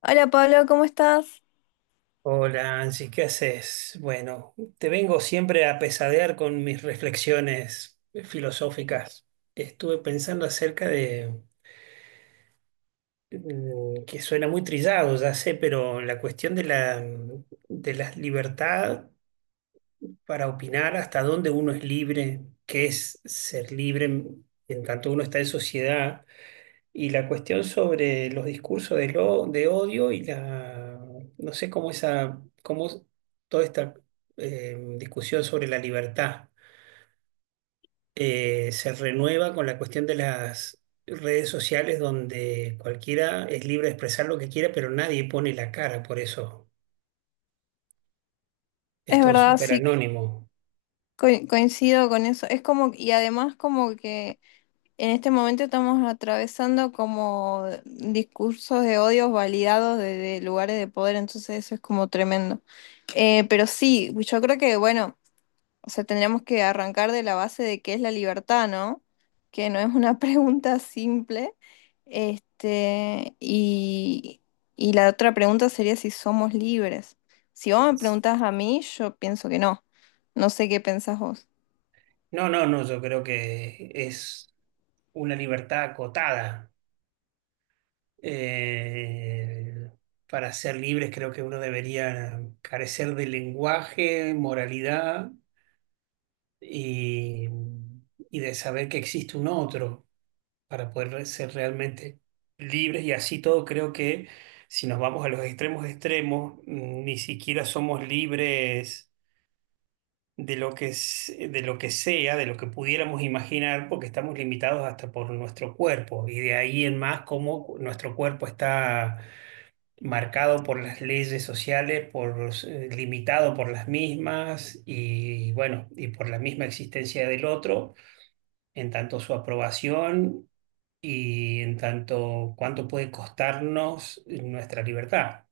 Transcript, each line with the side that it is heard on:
left: Hola Pablo, ¿cómo estás?
right: Hola, Angie, ¿qué haces? Bueno, te vengo siempre a pesadear con mis reflexiones filosóficas. Estuve pensando acerca de, que suena muy trillado, ya sé, pero la cuestión de la, de la libertad para opinar hasta dónde uno es libre, qué es ser libre en tanto uno está en sociedad. Y la cuestión sobre los discursos de, de odio y la, no sé cómo esa, cómo toda esta discusión sobre la libertad se renueva con la cuestión de las redes sociales donde cualquiera es libre de expresar lo que quiera, pero nadie pone la cara por eso. Es
left: Es
right: todo
left: verdad,
right: súper
left: sí,
right: anónimo.
left: coincido con eso. Es como, y además como que en este momento estamos atravesando como discursos de odios validados de lugares de poder, entonces eso es como tremendo. Pero sí, yo creo que, bueno. O sea, tendríamos que arrancar de la base de qué es la libertad, ¿no? Que no es una pregunta simple. Este, y la otra pregunta sería si somos libres. Si vos me preguntás a mí, yo pienso que no. No sé qué pensás vos.
right: No, no, no, yo creo que es una libertad acotada. Eh, para ser libres creo que uno debería carecer de lenguaje, moralidad y, y de saber que existe un otro para poder ser realmente libres y así todo creo que si nos vamos a los extremos extremos, ni siquiera somos libres de lo que, de lo que sea, de lo que pudiéramos imaginar, porque estamos limitados hasta por nuestro cuerpo y de ahí en más cómo nuestro cuerpo está marcado por las leyes sociales, por, los, limitado por las mismas y bueno, y por la misma existencia del otro, en tanto su aprobación y en tanto cuánto puede costarnos nuestra libertad,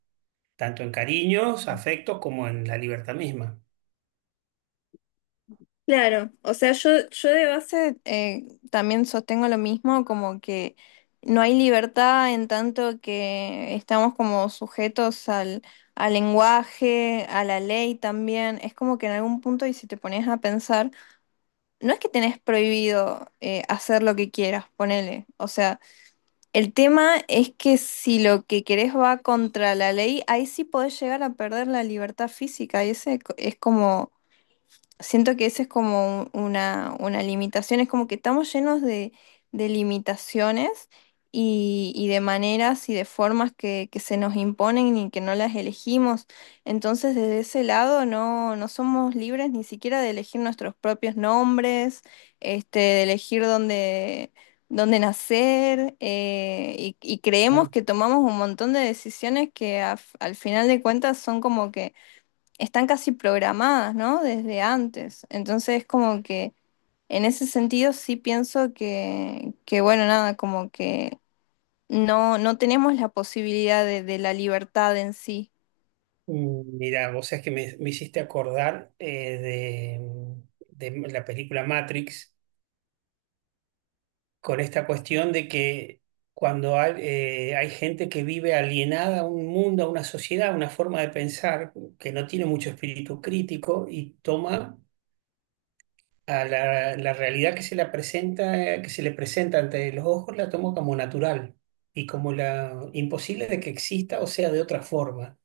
right: tanto en cariños, afectos como en la libertad misma.
left: Claro, o sea, yo de base también sostengo lo mismo, como que no hay libertad en tanto que estamos como sujetos al lenguaje, a la ley también. Es como que en algún punto, y si te pones a pensar, no es que tenés prohibido hacer lo que quieras, ponele. O sea, el tema es que si lo que querés va contra la ley, ahí sí podés llegar a perder la libertad física, y ese es es como siento que esa es como una limitación, es como que estamos llenos de limitaciones y de maneras y de formas que se nos imponen y que no las elegimos. Entonces, desde ese lado no, no somos libres ni siquiera de elegir nuestros propios nombres, este, de elegir dónde, dónde nacer, y creemos
right: Claro.
left: que tomamos un montón de decisiones que al final de cuentas son como que están casi programadas, ¿no? Desde antes. Entonces, como que en ese sentido sí pienso que bueno, nada, como que no, no tenemos la posibilidad de la libertad en sí.
right: Mira, vos sabés que me hiciste acordar de la película Matrix con esta cuestión de que cuando hay, hay gente que vive alienada a un mundo, a una sociedad, a una forma de pensar que no tiene mucho espíritu crítico y toma a la, la realidad que se la presenta, que se le presenta ante los ojos, la toma como natural y como la imposible de que exista o sea de otra forma.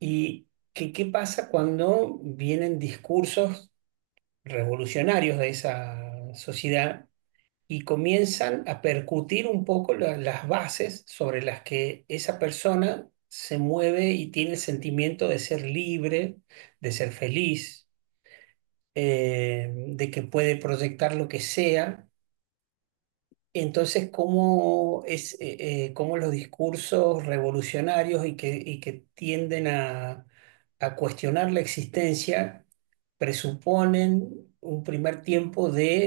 right: ¿Y qué, qué pasa cuando vienen discursos revolucionarios de esa sociedad? Y comienzan a percutir un poco las bases sobre las que esa persona se mueve y tiene el sentimiento de ser libre, de ser feliz, de que puede proyectar lo que sea entonces, ¿cómo es, cómo los discursos revolucionarios y que tienden a cuestionar la existencia presuponen un primer tiempo de,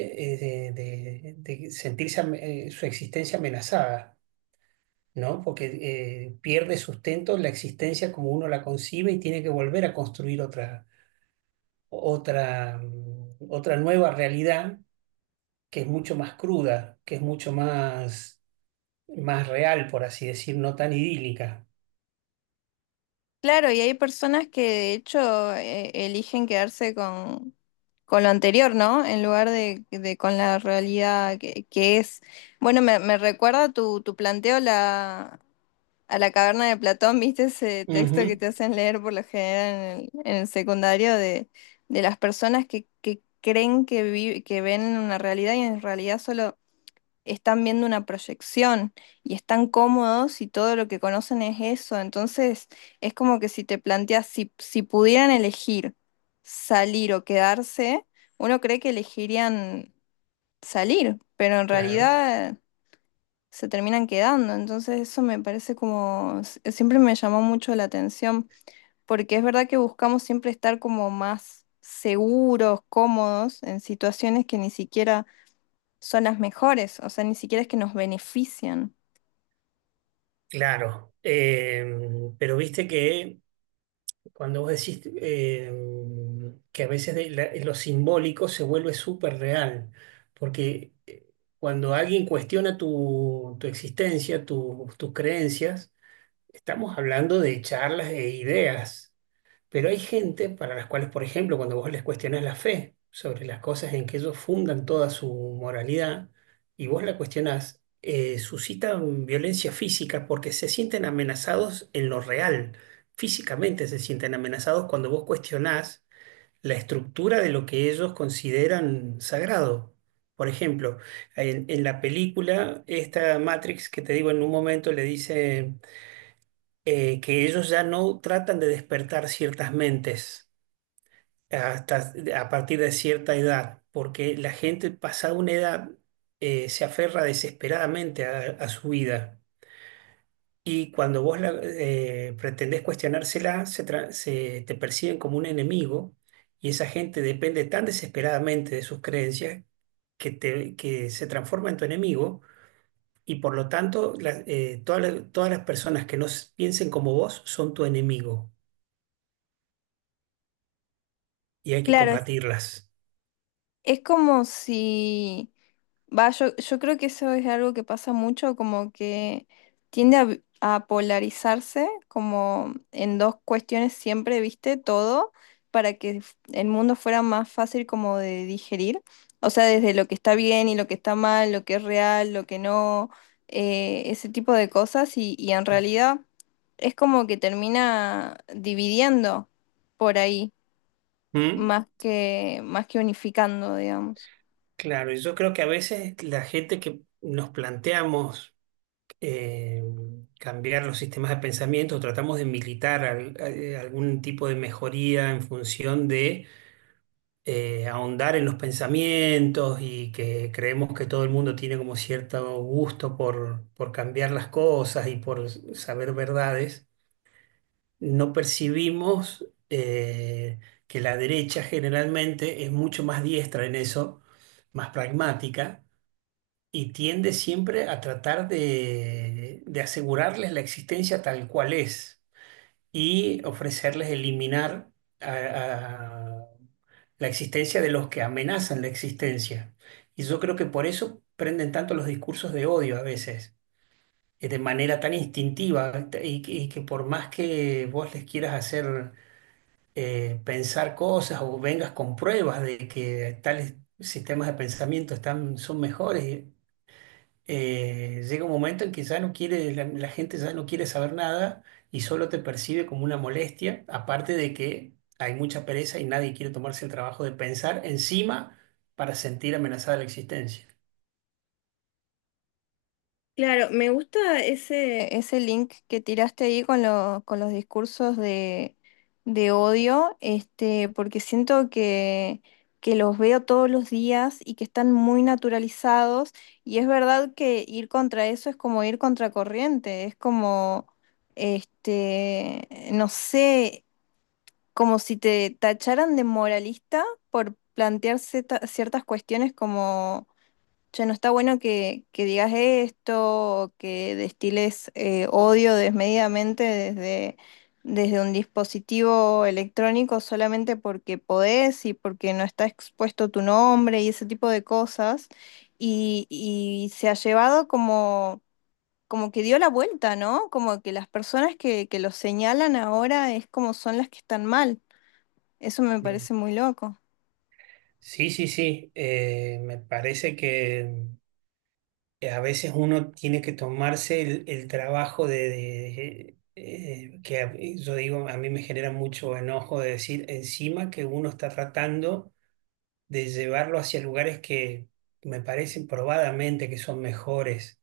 right: de sentirse su existencia amenazada, ¿no? Porque pierde sustento la existencia como uno la concibe y tiene que volver a construir otra, otra, otra nueva realidad que es mucho más cruda, que es mucho más más real, por así decir, no tan idílica.
left: Claro, y hay personas que de hecho eligen quedarse con lo anterior, ¿no? En lugar de con la realidad que es. Bueno, me recuerda tu, tu planteo la, a la caverna de Platón. ¿Viste ese texto que
right: Ujú,
left: te hacen leer por lo general en el secundario de las personas que creen que, que ven una realidad y en realidad solo están viendo una proyección y están cómodos y todo lo que conocen es eso? Entonces es como que si te planteas, si, si pudieran elegir salir o quedarse, uno cree que elegirían salir, pero en
right: claro,
left: realidad se terminan quedando. Entonces eso me parece como, siempre me llamó mucho la atención, porque es verdad que buscamos siempre estar como más seguros, cómodos, en situaciones que ni siquiera son las mejores, o sea, ni siquiera es que nos benefician.
right: claro. Pero viste que cuando vos decís que a veces de lo simbólico se vuelve súper real, porque cuando alguien cuestiona tu, tu existencia, tus creencias, estamos hablando de charlas e ideas. Pero hay gente para las cuales, por ejemplo, cuando vos les cuestionás la fe sobre las cosas en que ellos fundan toda su moralidad y vos la cuestionás, suscitan violencia física porque se sienten amenazados en lo real. Físicamente se sienten amenazados cuando vos cuestionás la estructura de lo que ellos consideran sagrado. Por ejemplo, en la película, esta Matrix que te digo en un momento le dice que ellos ya no tratan de despertar ciertas mentes hasta a partir de cierta edad, porque la gente pasada una edad se aferra desesperadamente a su vida y cuando vos la, pretendés cuestionársela, se, se te perciben como un enemigo y esa gente depende tan desesperadamente de sus creencias que, te, que se transforma en tu enemigo. Y por lo tanto, todas las personas que no s- piensen como vos son tu enemigo y hay que
left: Claro,
right: combatirlas.
left: es como si... Va, yo creo que eso es algo que pasa mucho, como que tiende a, a polarizarse como en dos cuestiones siempre, ¿viste? Todo para que el mundo fuera más fácil como de digerir. O sea, desde lo que está bien y lo que está mal, lo que es real, lo que no, ese tipo de cosas. Y en realidad es como que termina dividiendo por ahí,
right: ¿Mm?
left: más que unificando, digamos.
right: Claro, y yo creo que a veces la gente que nos planteamos eh, cambiar los sistemas de pensamiento, tratamos de militar algún tipo de mejoría en función de ahondar en los pensamientos y que creemos que todo el mundo tiene como cierto gusto por cambiar las cosas y por saber verdades, no percibimos que la derecha generalmente es mucho más diestra en eso, más pragmática y tiende siempre a tratar de asegurarles la existencia tal cual es y ofrecerles eliminar a la existencia de los que amenazan la existencia. Y yo creo que por eso prenden tanto los discursos de odio a veces, de manera tan instintiva y que por más que vos les quieras hacer pensar cosas o vengas con pruebas de que tales sistemas de pensamiento están, son mejores, llega un momento en que ya no quiere, la gente ya no quiere saber nada y solo te percibe como una molestia, aparte de que hay mucha pereza y nadie quiere tomarse el trabajo de pensar encima para sentir amenazada la existencia.
left: Claro, me gusta ese, ese link que tiraste ahí con, con los discursos de odio, este, porque siento que los veo todos los días y que están muy naturalizados. Y es verdad que ir contra eso es como ir contra corriente, es como, este, no sé, como si te tacharan de moralista por plantear ciertas cuestiones. Che, no está bueno que digas esto, o que destiles odio desmedidamente desde, desde un dispositivo electrónico solamente porque podés y porque no está expuesto tu nombre y ese tipo de cosas. Y se ha llevado como, como que dio la vuelta, ¿no? Como que las personas que lo señalan ahora es como son las que están mal. Eso me parece muy loco.
right: Sí, sí, sí. Me parece que a veces uno tiene que tomarse el trabajo de, que yo digo, a mí me genera mucho enojo de decir encima que uno está tratando de llevarlo hacia lugares que me parecen probadamente que son mejores.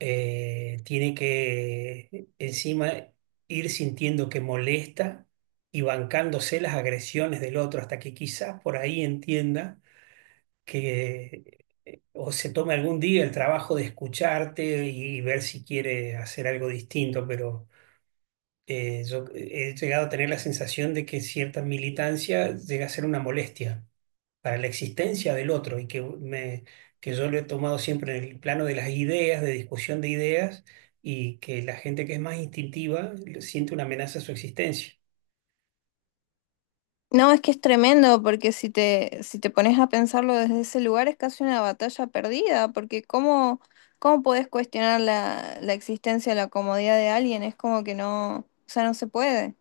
right: Tiene que encima ir sintiendo que molesta y bancándose las agresiones del otro hasta que quizás por ahí entienda que o se tome algún día el trabajo de escucharte y ver si quiere hacer algo distinto, pero yo he llegado a tener la sensación de que cierta militancia llega a ser una molestia para la existencia del otro y que, me, que yo lo he tomado siempre en el plano de las ideas, de discusión de ideas, y que la gente que es más instintiva siente una amenaza a su existencia.
left: No, es que es tremendo, porque si te, si te pones a pensarlo desde ese lugar es casi una batalla perdida, porque ¿cómo, cómo podés cuestionar la, la existencia, la comodidad de alguien? Es como que no, o sea, no se puede.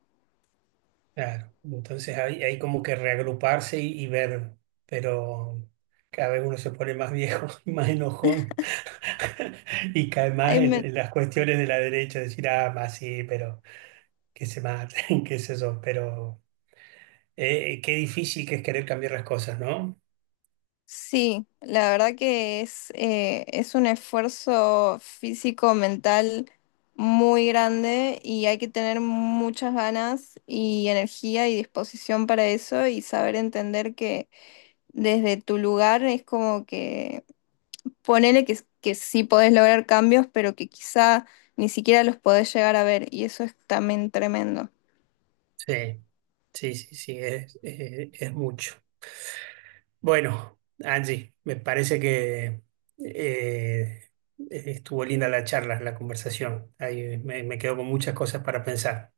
right: Claro, entonces hay como que reagruparse y ver, pero cada vez uno se pone más viejo, y más enojón. Y cae más
left: Ay, me-
right: en las cuestiones de la derecha, decir, ah, más sí, pero que se maten, qué sé yo, pero qué difícil que es querer cambiar las cosas, ¿no?
left: sí, la verdad que es un esfuerzo físico, mental muy grande y hay que tener muchas ganas y energía y disposición para eso y saber entender que desde tu lugar es como que... Ponele que sí podés lograr cambios, pero que quizá ni siquiera los podés llegar a ver, y eso es también tremendo.
right: Sí, sí, sí, sí, es mucho. Bueno, Angie, me parece que eh, estuvo linda la charla, la conversación. Ahí me, me quedo con muchas cosas para pensar.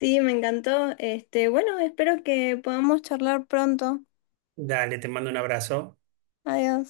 left: Sí, me encantó. Este, bueno, espero que podamos charlar pronto.
right: Dale, te mando un abrazo.
left: Adiós.